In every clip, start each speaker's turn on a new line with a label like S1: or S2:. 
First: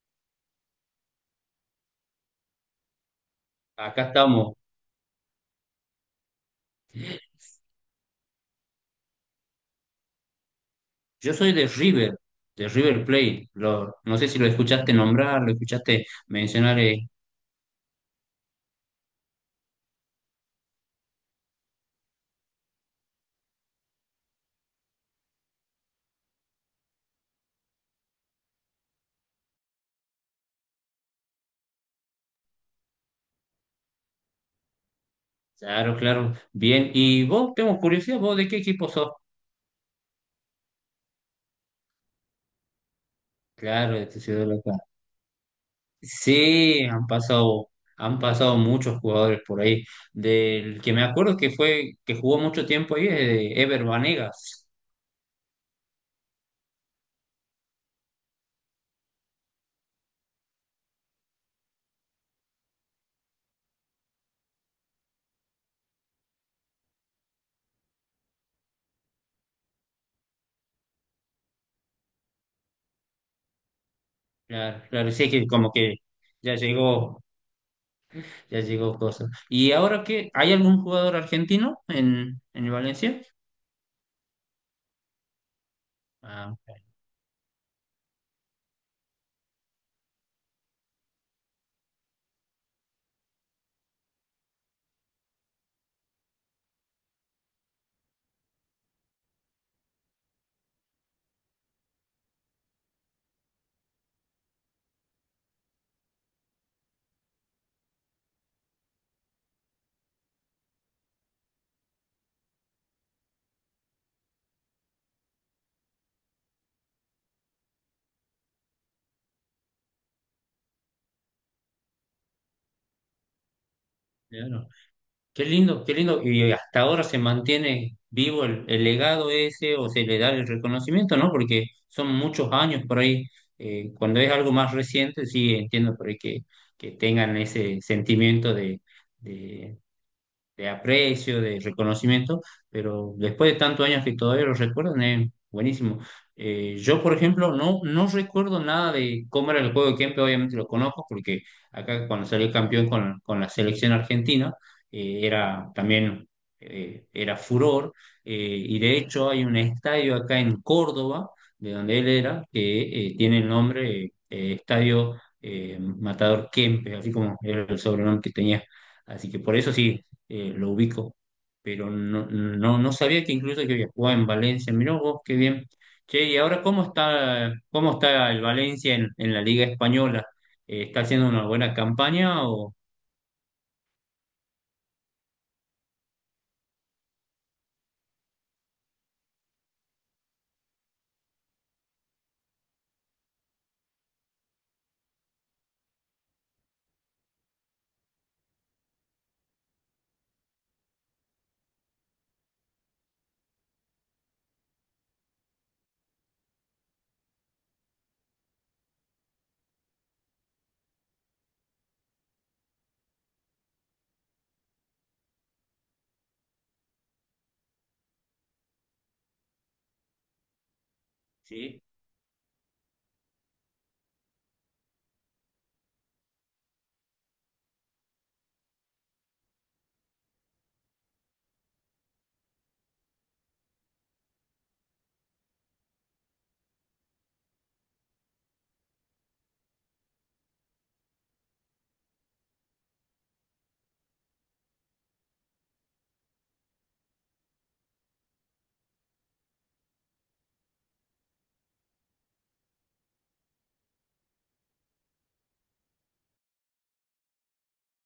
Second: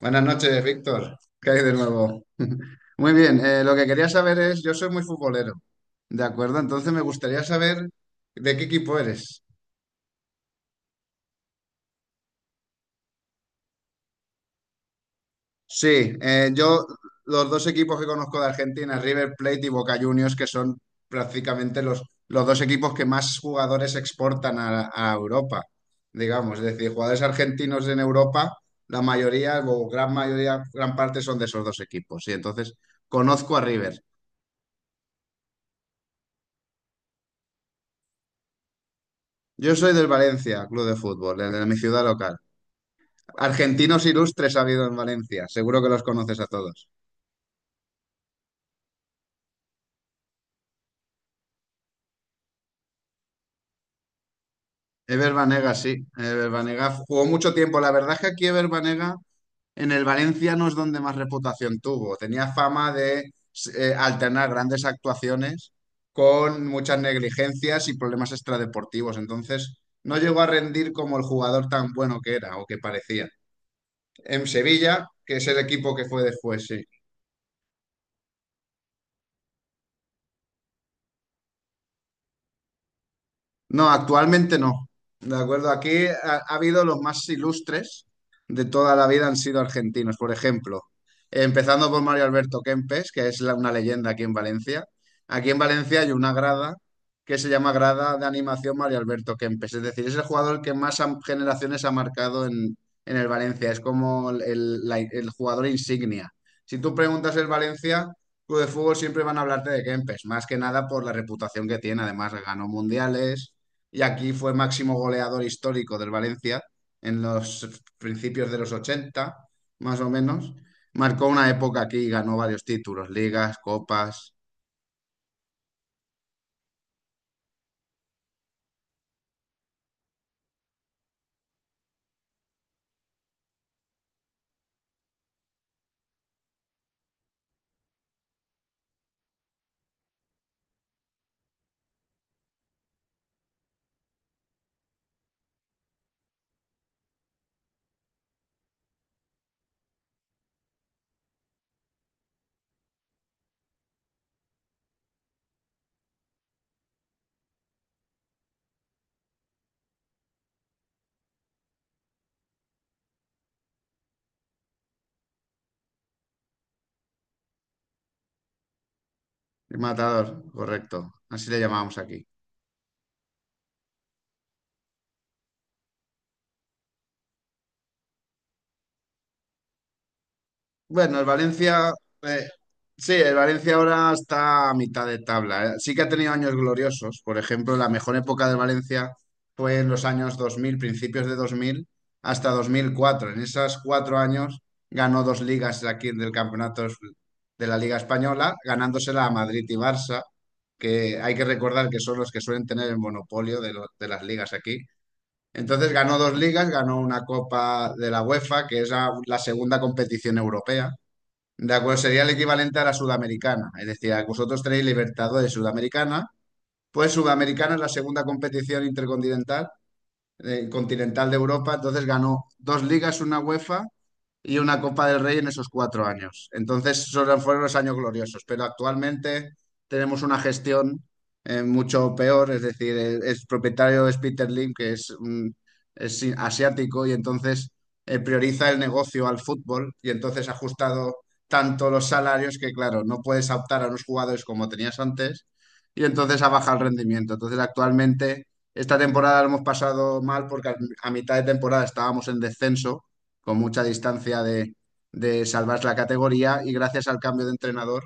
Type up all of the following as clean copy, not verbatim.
S1: Buenas noches, Víctor. ¿Qué hay de nuevo? Muy bien, lo que
S2: Acá
S1: quería saber
S2: estamos.
S1: es, yo soy muy futbolero, ¿de acuerdo? Entonces me gustaría saber de qué equipo eres.
S2: Yo soy de River Plate. No sé si lo escuchaste nombrar, lo escuchaste
S1: Sí,
S2: mencionar.
S1: yo los dos equipos que conozco de Argentina, River Plate y Boca Juniors, que son prácticamente los dos equipos que más jugadores exportan a Europa, digamos. Es decir, jugadores argentinos en Europa, la mayoría o gran mayoría, gran parte son de esos dos equipos. Y entonces conozco a River.
S2: Claro, claro. Bien. ¿Y vos? Tengo curiosidad, ¿vos de qué equipo sos?
S1: Yo soy del Valencia, club de fútbol, el de mi ciudad local.
S2: Claro,
S1: Argentinos
S2: de tu ciudad
S1: ilustres ha
S2: local.
S1: habido en Valencia, seguro que los conoces a
S2: Sí,
S1: todos.
S2: han pasado muchos jugadores por ahí. Del que me acuerdo que jugó mucho tiempo ahí, es de Ever Vanegas.
S1: Ever Banega, sí. Ever Banega jugó mucho tiempo. La verdad es que aquí Ever Banega en el Valencia no es donde más reputación tuvo. Tenía fama de alternar grandes actuaciones con muchas negligencias y problemas extradeportivos. Entonces, no llegó a rendir como el jugador tan bueno que era o que parecía. En
S2: Claro,
S1: Sevilla,
S2: claro, sí,
S1: que es
S2: que
S1: el
S2: como
S1: equipo
S2: que
S1: que fue
S2: ya
S1: después, sí.
S2: llegó, ya llegó cosas. ¿Y ahora qué? ¿Hay algún jugador argentino en el Valencia?
S1: No, actualmente no. De acuerdo, aquí ha
S2: Ah.
S1: habido los más ilustres de toda la vida han sido argentinos, por ejemplo. Empezando por Mario Alberto Kempes, que es una leyenda aquí en Valencia. Aquí en Valencia hay una grada que se llama Grada de Animación Mario Alberto Kempes. Es decir, es el jugador que más generaciones ha marcado en el Valencia. Es como el jugador insignia. Si tú preguntas el Valencia, club de fútbol siempre van a hablarte de Kempes, más que nada por la reputación que tiene. Además, ganó mundiales y aquí fue máximo goleador histórico del Valencia en los principios de los 80, más o menos. Marcó una época aquí y ganó varios títulos, ligas, copas.
S2: Claro. Qué lindo, qué lindo. Y hasta ahora se mantiene vivo el legado ese o se le da el reconocimiento, ¿no? Porque son muchos años por ahí. Cuando es algo más reciente, sí entiendo por ahí que tengan ese sentimiento de aprecio, de reconocimiento, pero después de tantos años que todavía lo recuerdan, es buenísimo. Yo, por ejemplo, no, no recuerdo nada de cómo era el juego de Kempe, obviamente lo conozco, porque acá cuando salió campeón con la selección argentina, eh, era también, era furor, y de hecho hay un estadio acá en Córdoba, de donde él era, que tiene el nombre Estadio Matador Kempe, así como era el sobrenombre que tenía. Así que por eso sí,
S1: Matador,
S2: lo
S1: correcto.
S2: ubico,
S1: Así le
S2: pero
S1: llamábamos aquí.
S2: no, no, no sabía que incluso que había jugado en Valencia. Mirá vos, qué bien. Che, y ahora, ¿cómo está el Valencia en la Liga Española? ¿Está
S1: Bueno, el
S2: haciendo una buena
S1: Valencia, eh,
S2: campaña o
S1: sí, el Valencia ahora está a mitad de tabla. Sí que ha tenido años gloriosos. Por ejemplo, la mejor época del Valencia fue en los años 2000, principios de 2000, hasta 2004. En esos cuatro años ganó dos ligas aquí del campeonato de la Liga Española, ganándosela a Madrid y Barça, que hay que recordar que son los que suelen tener el monopolio de las ligas aquí. Entonces ganó dos ligas, ganó una Copa de la UEFA, que es la segunda competición europea de acuerdo, sería el equivalente a la sudamericana. Es decir, vosotros tenéis Libertadores Sudamericana, pues Sudamericana es la segunda competición intercontinental continental de Europa.
S2: sí?
S1: Entonces ganó dos ligas, una UEFA y una Copa del Rey en esos cuatro años. Entonces, esos fueron los años gloriosos, pero actualmente tenemos una gestión mucho peor, es decir, el propietario es Peter Lim, que es, asiático, y entonces prioriza el negocio al fútbol, y entonces ha ajustado tanto los salarios que, claro, no puedes optar a unos jugadores como tenías antes, y entonces ha bajado el rendimiento. Entonces, actualmente... Esta temporada lo hemos pasado mal porque a mitad de temporada estábamos en descenso con mucha distancia de salvar la categoría y gracias al cambio de entrenador,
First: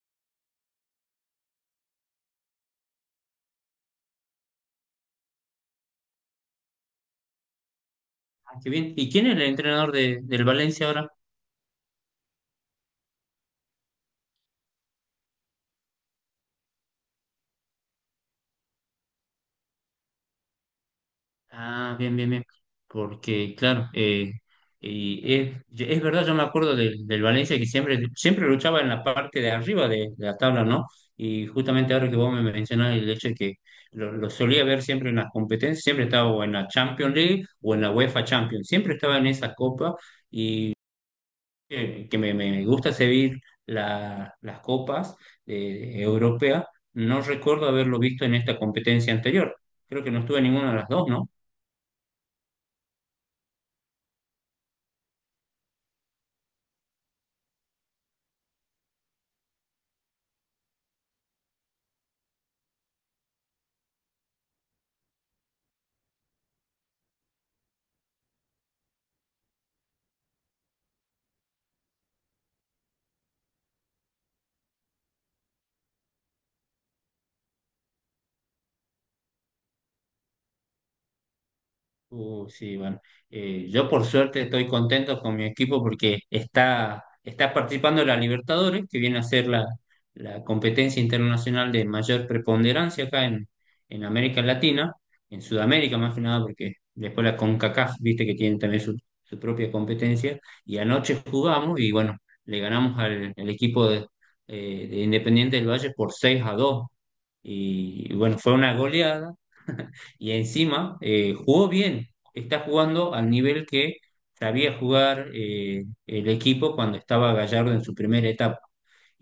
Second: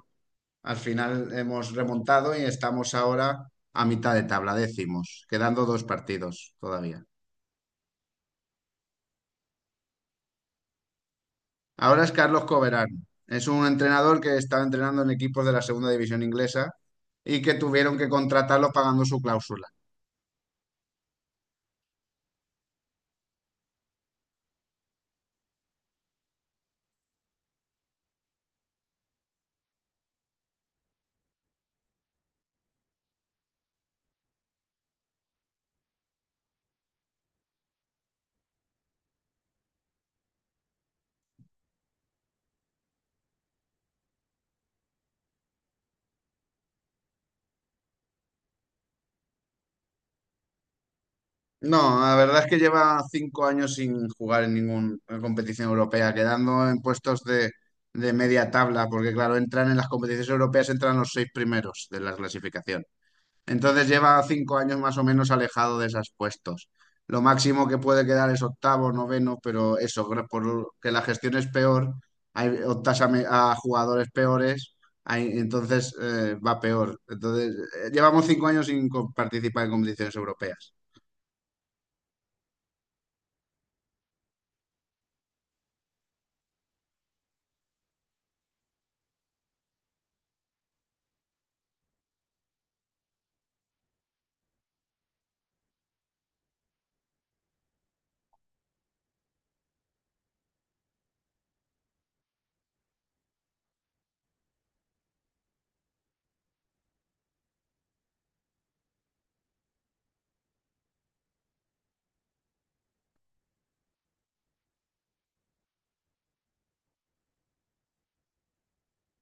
S1: al final hemos remontado y estamos ahora a mitad de tabla, décimos, quedando dos partidos todavía.
S2: Ah, qué bien. ¿Y quién es el entrenador del Valencia ahora?
S1: Ahora es Carlos Coverán. Es un entrenador que estaba entrenando en equipos de la segunda división inglesa y que tuvieron que contratarlo pagando su cláusula.
S2: Ah, bien, bien, bien. Porque, claro, y es verdad, yo me acuerdo del Valencia que siempre, siempre luchaba en la parte de arriba de la tabla, ¿no? Y justamente ahora que vos me mencionás el hecho de que lo solía ver siempre en las competencias, siempre estaba o en la Champions League o en la UEFA Champions, siempre estaba en esa copa y que me gusta seguir las copas europeas, no recuerdo haberlo visto en esta competencia anterior. Creo que no estuve en ninguna de las dos, ¿no?
S1: No, la verdad es que lleva cinco años sin jugar en ninguna competición europea, quedando en puestos de media tabla, porque claro, entran en las competiciones europeas, entran los seis primeros de la clasificación. Entonces lleva cinco años más o menos alejado de esos puestos. Lo máximo que puede quedar es octavo, noveno, pero eso, por que la gestión es peor, hay, optas a jugadores peores, entonces va peor. Entonces, llevamos cinco años sin participar en competiciones europeas.
S2: Sí, bueno, yo por suerte estoy contento con mi equipo porque está participando en la Libertadores, que viene a ser la competencia internacional de mayor preponderancia acá en América Latina, en Sudamérica más que nada, porque después la CONCACAF, viste que tiene también su propia competencia, y anoche jugamos y bueno, le ganamos al equipo de Independiente del Valle por 6-2 y bueno, fue una goleada y encima jugó bien, está jugando al nivel que sabía jugar el equipo cuando estaba Gallardo en su primera etapa.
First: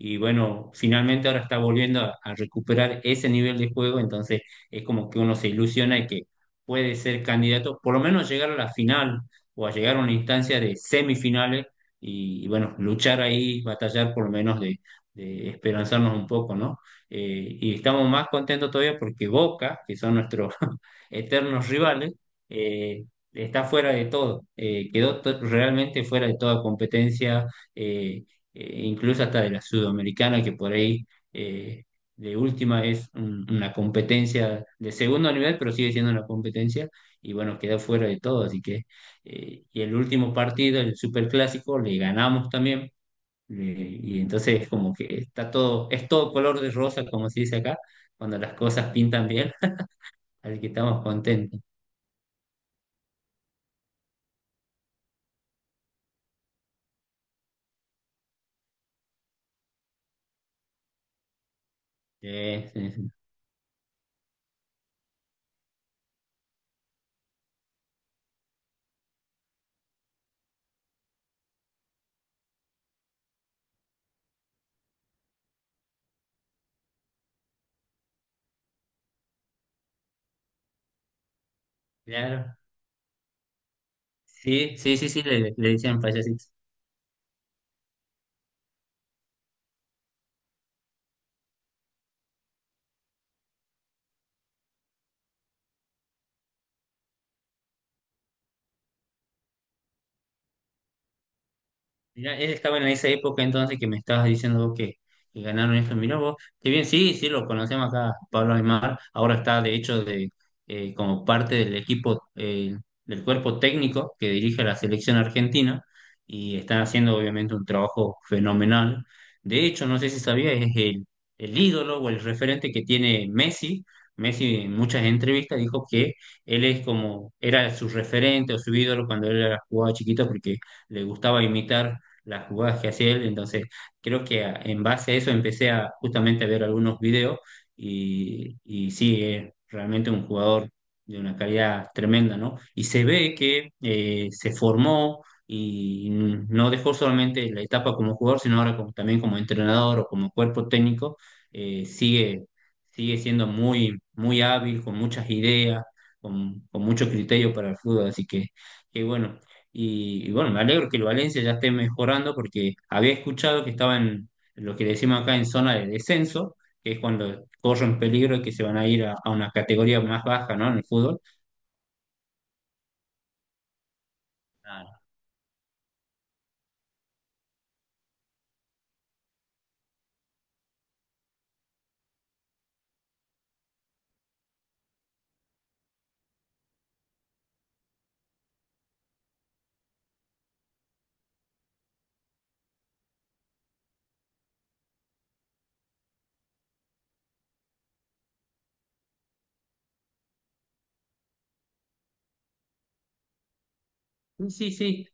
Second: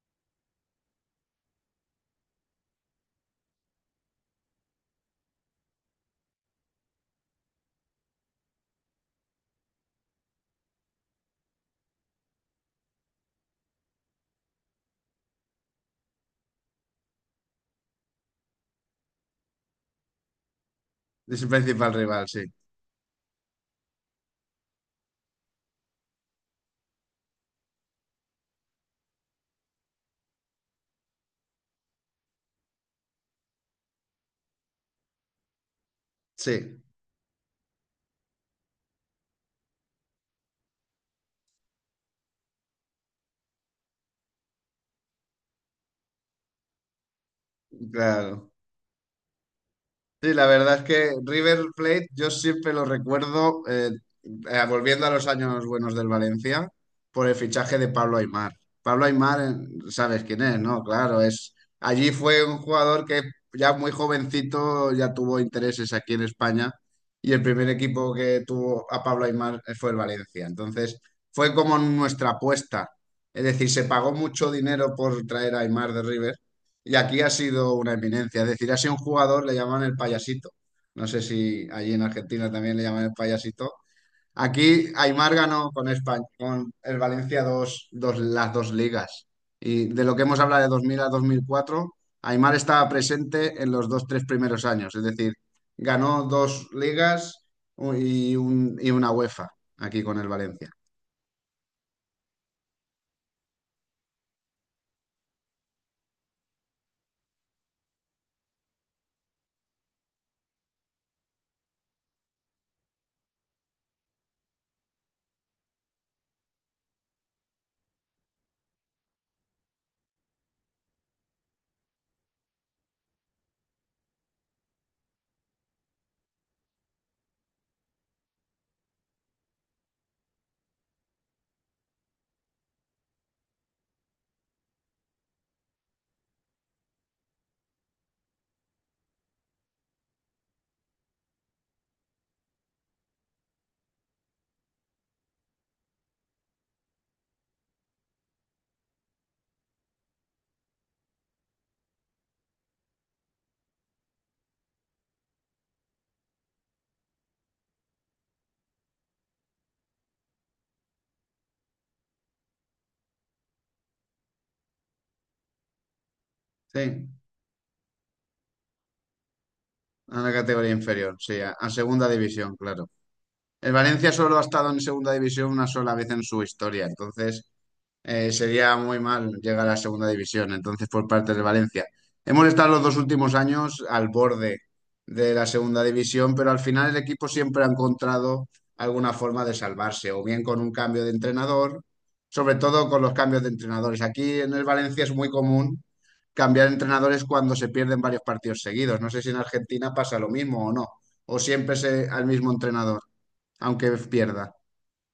S2: Y bueno, finalmente ahora está volviendo a recuperar ese nivel de juego, entonces es como que uno se ilusiona y que puede ser candidato, por lo menos llegar a la final o a llegar a una instancia de semifinales y bueno, luchar ahí, batallar por lo menos de esperanzarnos un poco, ¿no? Y estamos más contentos todavía porque Boca, que son nuestros
S1: Es el
S2: eternos
S1: principal
S2: rivales,
S1: rival, sí.
S2: eh, está fuera de todo, quedó realmente fuera de toda competencia. eh, Incluso hasta de la sudamericana, que por ahí eh, de última es una competencia de segundo nivel, pero sigue siendo una
S1: Sí,
S2: competencia, y bueno, queda fuera de todo, así que, y el último partido, el Superclásico, le ganamos también, y entonces como que está todo, es todo color de rosa, como se dice acá, cuando
S1: claro.
S2: las cosas pintan bien,
S1: Sí, la
S2: así que
S1: verdad es
S2: estamos
S1: que River
S2: contentos.
S1: Plate yo siempre lo recuerdo, volviendo a los años buenos del Valencia, por el fichaje de Pablo Aimar. Pablo Aimar, sabes quién es, ¿no? Claro, es allí fue un
S2: Sí, sí,
S1: jugador
S2: sí.
S1: que ya muy jovencito ya tuvo intereses aquí en España y el primer equipo que tuvo a Pablo Aimar fue el Valencia. Entonces, fue como nuestra apuesta. Es decir, se pagó mucho dinero por traer a Aimar de River. Y aquí ha sido una eminencia, es decir, ha sido un jugador, le llaman el payasito. No sé si allí en Argentina
S2: Claro.
S1: también le llaman el payasito.
S2: Sí,
S1: Aquí
S2: sí, sí, sí,
S1: Aimar
S2: le
S1: ganó con
S2: dicen
S1: España,
S2: payasitos.
S1: con el Valencia dos, las dos ligas. Y de lo que hemos hablado de 2000 a 2004, Aimar estaba presente en los dos, tres primeros años. Es decir, ganó dos ligas y una UEFA aquí con el Valencia.
S2: Mirá, él estaba en esa época entonces que me estabas diciendo vos que ganaron esto. Mirá vos, qué bien, sí, sí, lo conocemos acá, Pablo Aymar. Ahora está, de hecho, como parte del equipo, del cuerpo técnico que dirige la selección argentina y están haciendo obviamente un trabajo fenomenal. De hecho, no sé si sabía, es el ídolo o el referente que tiene Messi. Messi en muchas entrevistas dijo que él es como, era su referente o su ídolo cuando él era jugaba chiquito porque le gustaba imitar las jugadas que hacía él. Entonces, creo que en base a eso empecé a justamente a ver algunos videos y sí, es realmente un jugador de una calidad tremenda, ¿no? Y se ve que se formó y no dejó solamente la etapa como jugador, sino ahora también como entrenador o como cuerpo técnico, eh, sigue, sigue siendo muy, muy hábil, con muchas ideas, con mucho criterio para el fútbol. Así que bueno, y bueno, me alegro que el Valencia ya esté mejorando porque había escuchado que estaba en lo que decimos acá en zona de descenso, que es
S1: Sí,
S2: cuando corren peligro y que se van a ir a una categoría
S1: a
S2: más
S1: la
S2: baja, ¿no?
S1: categoría
S2: En el
S1: inferior,
S2: fútbol.
S1: sí, a segunda división, claro. El Valencia solo ha estado en
S2: Ah,
S1: segunda división una sola vez en su historia, entonces sería muy mal llegar a segunda división. Entonces, por parte del Valencia, hemos estado los dos últimos años al borde de la segunda división, pero al final el equipo siempre ha encontrado alguna forma de salvarse, o bien con un cambio de entrenador, sobre todo con los cambios de entrenadores. Aquí en el Valencia es muy común cambiar entrenadores cuando se pierden varios partidos seguidos. No sé si en Argentina pasa lo mismo o no, o siempre es al mismo entrenador. Aunque
S2: sí,
S1: pierda,
S2: sí, sí.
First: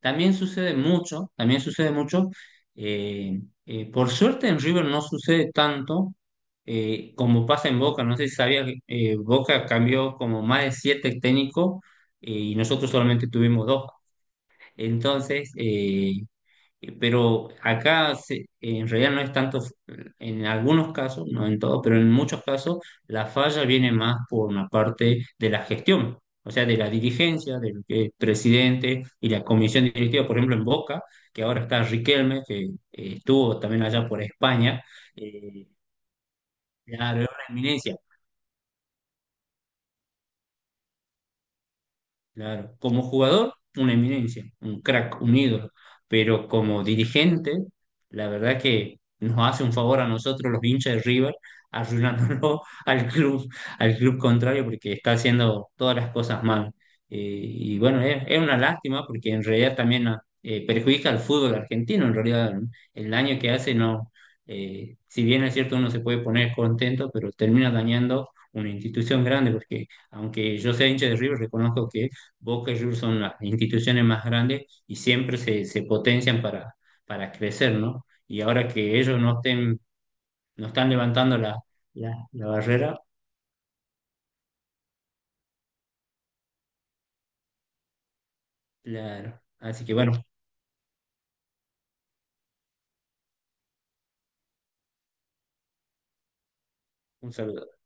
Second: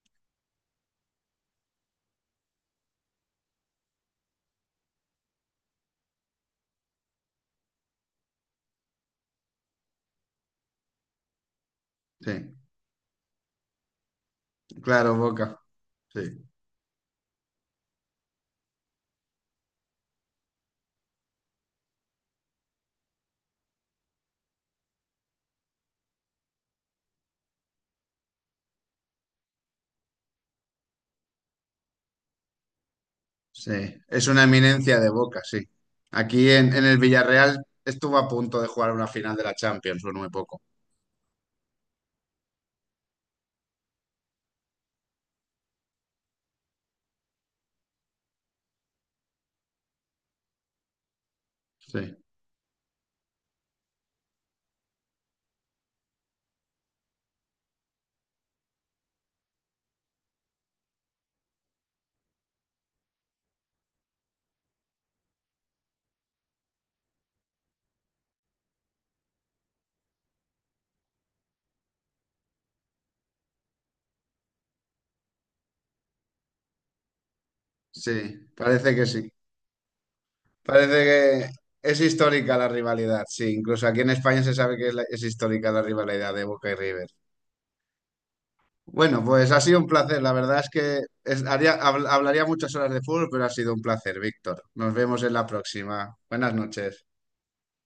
S2: También sucede mucho, también sucede mucho. Eh, por suerte en River no sucede tanto como pasa en Boca. No sé si sabías, Boca cambió como más de 7 técnicos y
S1: sí.
S2: nosotros solamente tuvimos dos.
S1: Claro,
S2: Entonces,
S1: Boca, sí,
S2: Pero acá en realidad no es tanto, en algunos casos, no en todos, pero en muchos casos la falla viene más por una parte de la gestión, o sea, de la dirigencia, del que el presidente y la comisión directiva, por ejemplo, en Boca, que ahora está Riquelme, que estuvo también
S1: sí.
S2: allá por
S1: Es una
S2: España,
S1: eminencia de Boca,
S2: eh,
S1: sí. Aquí en el
S2: claro, es una
S1: Villarreal
S2: eminencia.
S1: estuvo a punto de jugar una final de la Champions, no muy poco.
S2: Claro, como jugador, una eminencia, un crack, un ídolo, pero como dirigente, la verdad que nos hace un favor a nosotros, los hinchas de River,
S1: Sí,
S2: arruinándolo al club contrario, porque está haciendo todas las cosas mal. Y bueno, es una lástima porque en realidad también ah, perjudica al fútbol argentino, en realidad ¿no? El daño que hace no, si bien es cierto uno se puede poner contento, pero termina dañando una institución grande, porque aunque yo sea hincha de River, reconozco que Boca y River son las instituciones más grandes y siempre se potencian para crecer, ¿no? Y ahora que ellos
S1: sí.
S2: no estén, no están
S1: Parece
S2: levantando
S1: que es
S2: la
S1: histórica la
S2: barrera,
S1: rivalidad, sí. Incluso aquí en España se sabe que es, es histórica la rivalidad de Boca y River. Bueno, pues ha sido
S2: así
S1: un
S2: que bueno,
S1: placer. La verdad es que hablaría muchas horas de fútbol, pero ha sido un placer, Víctor. Nos vemos en la próxima. Buenas noches.
S2: un saludo.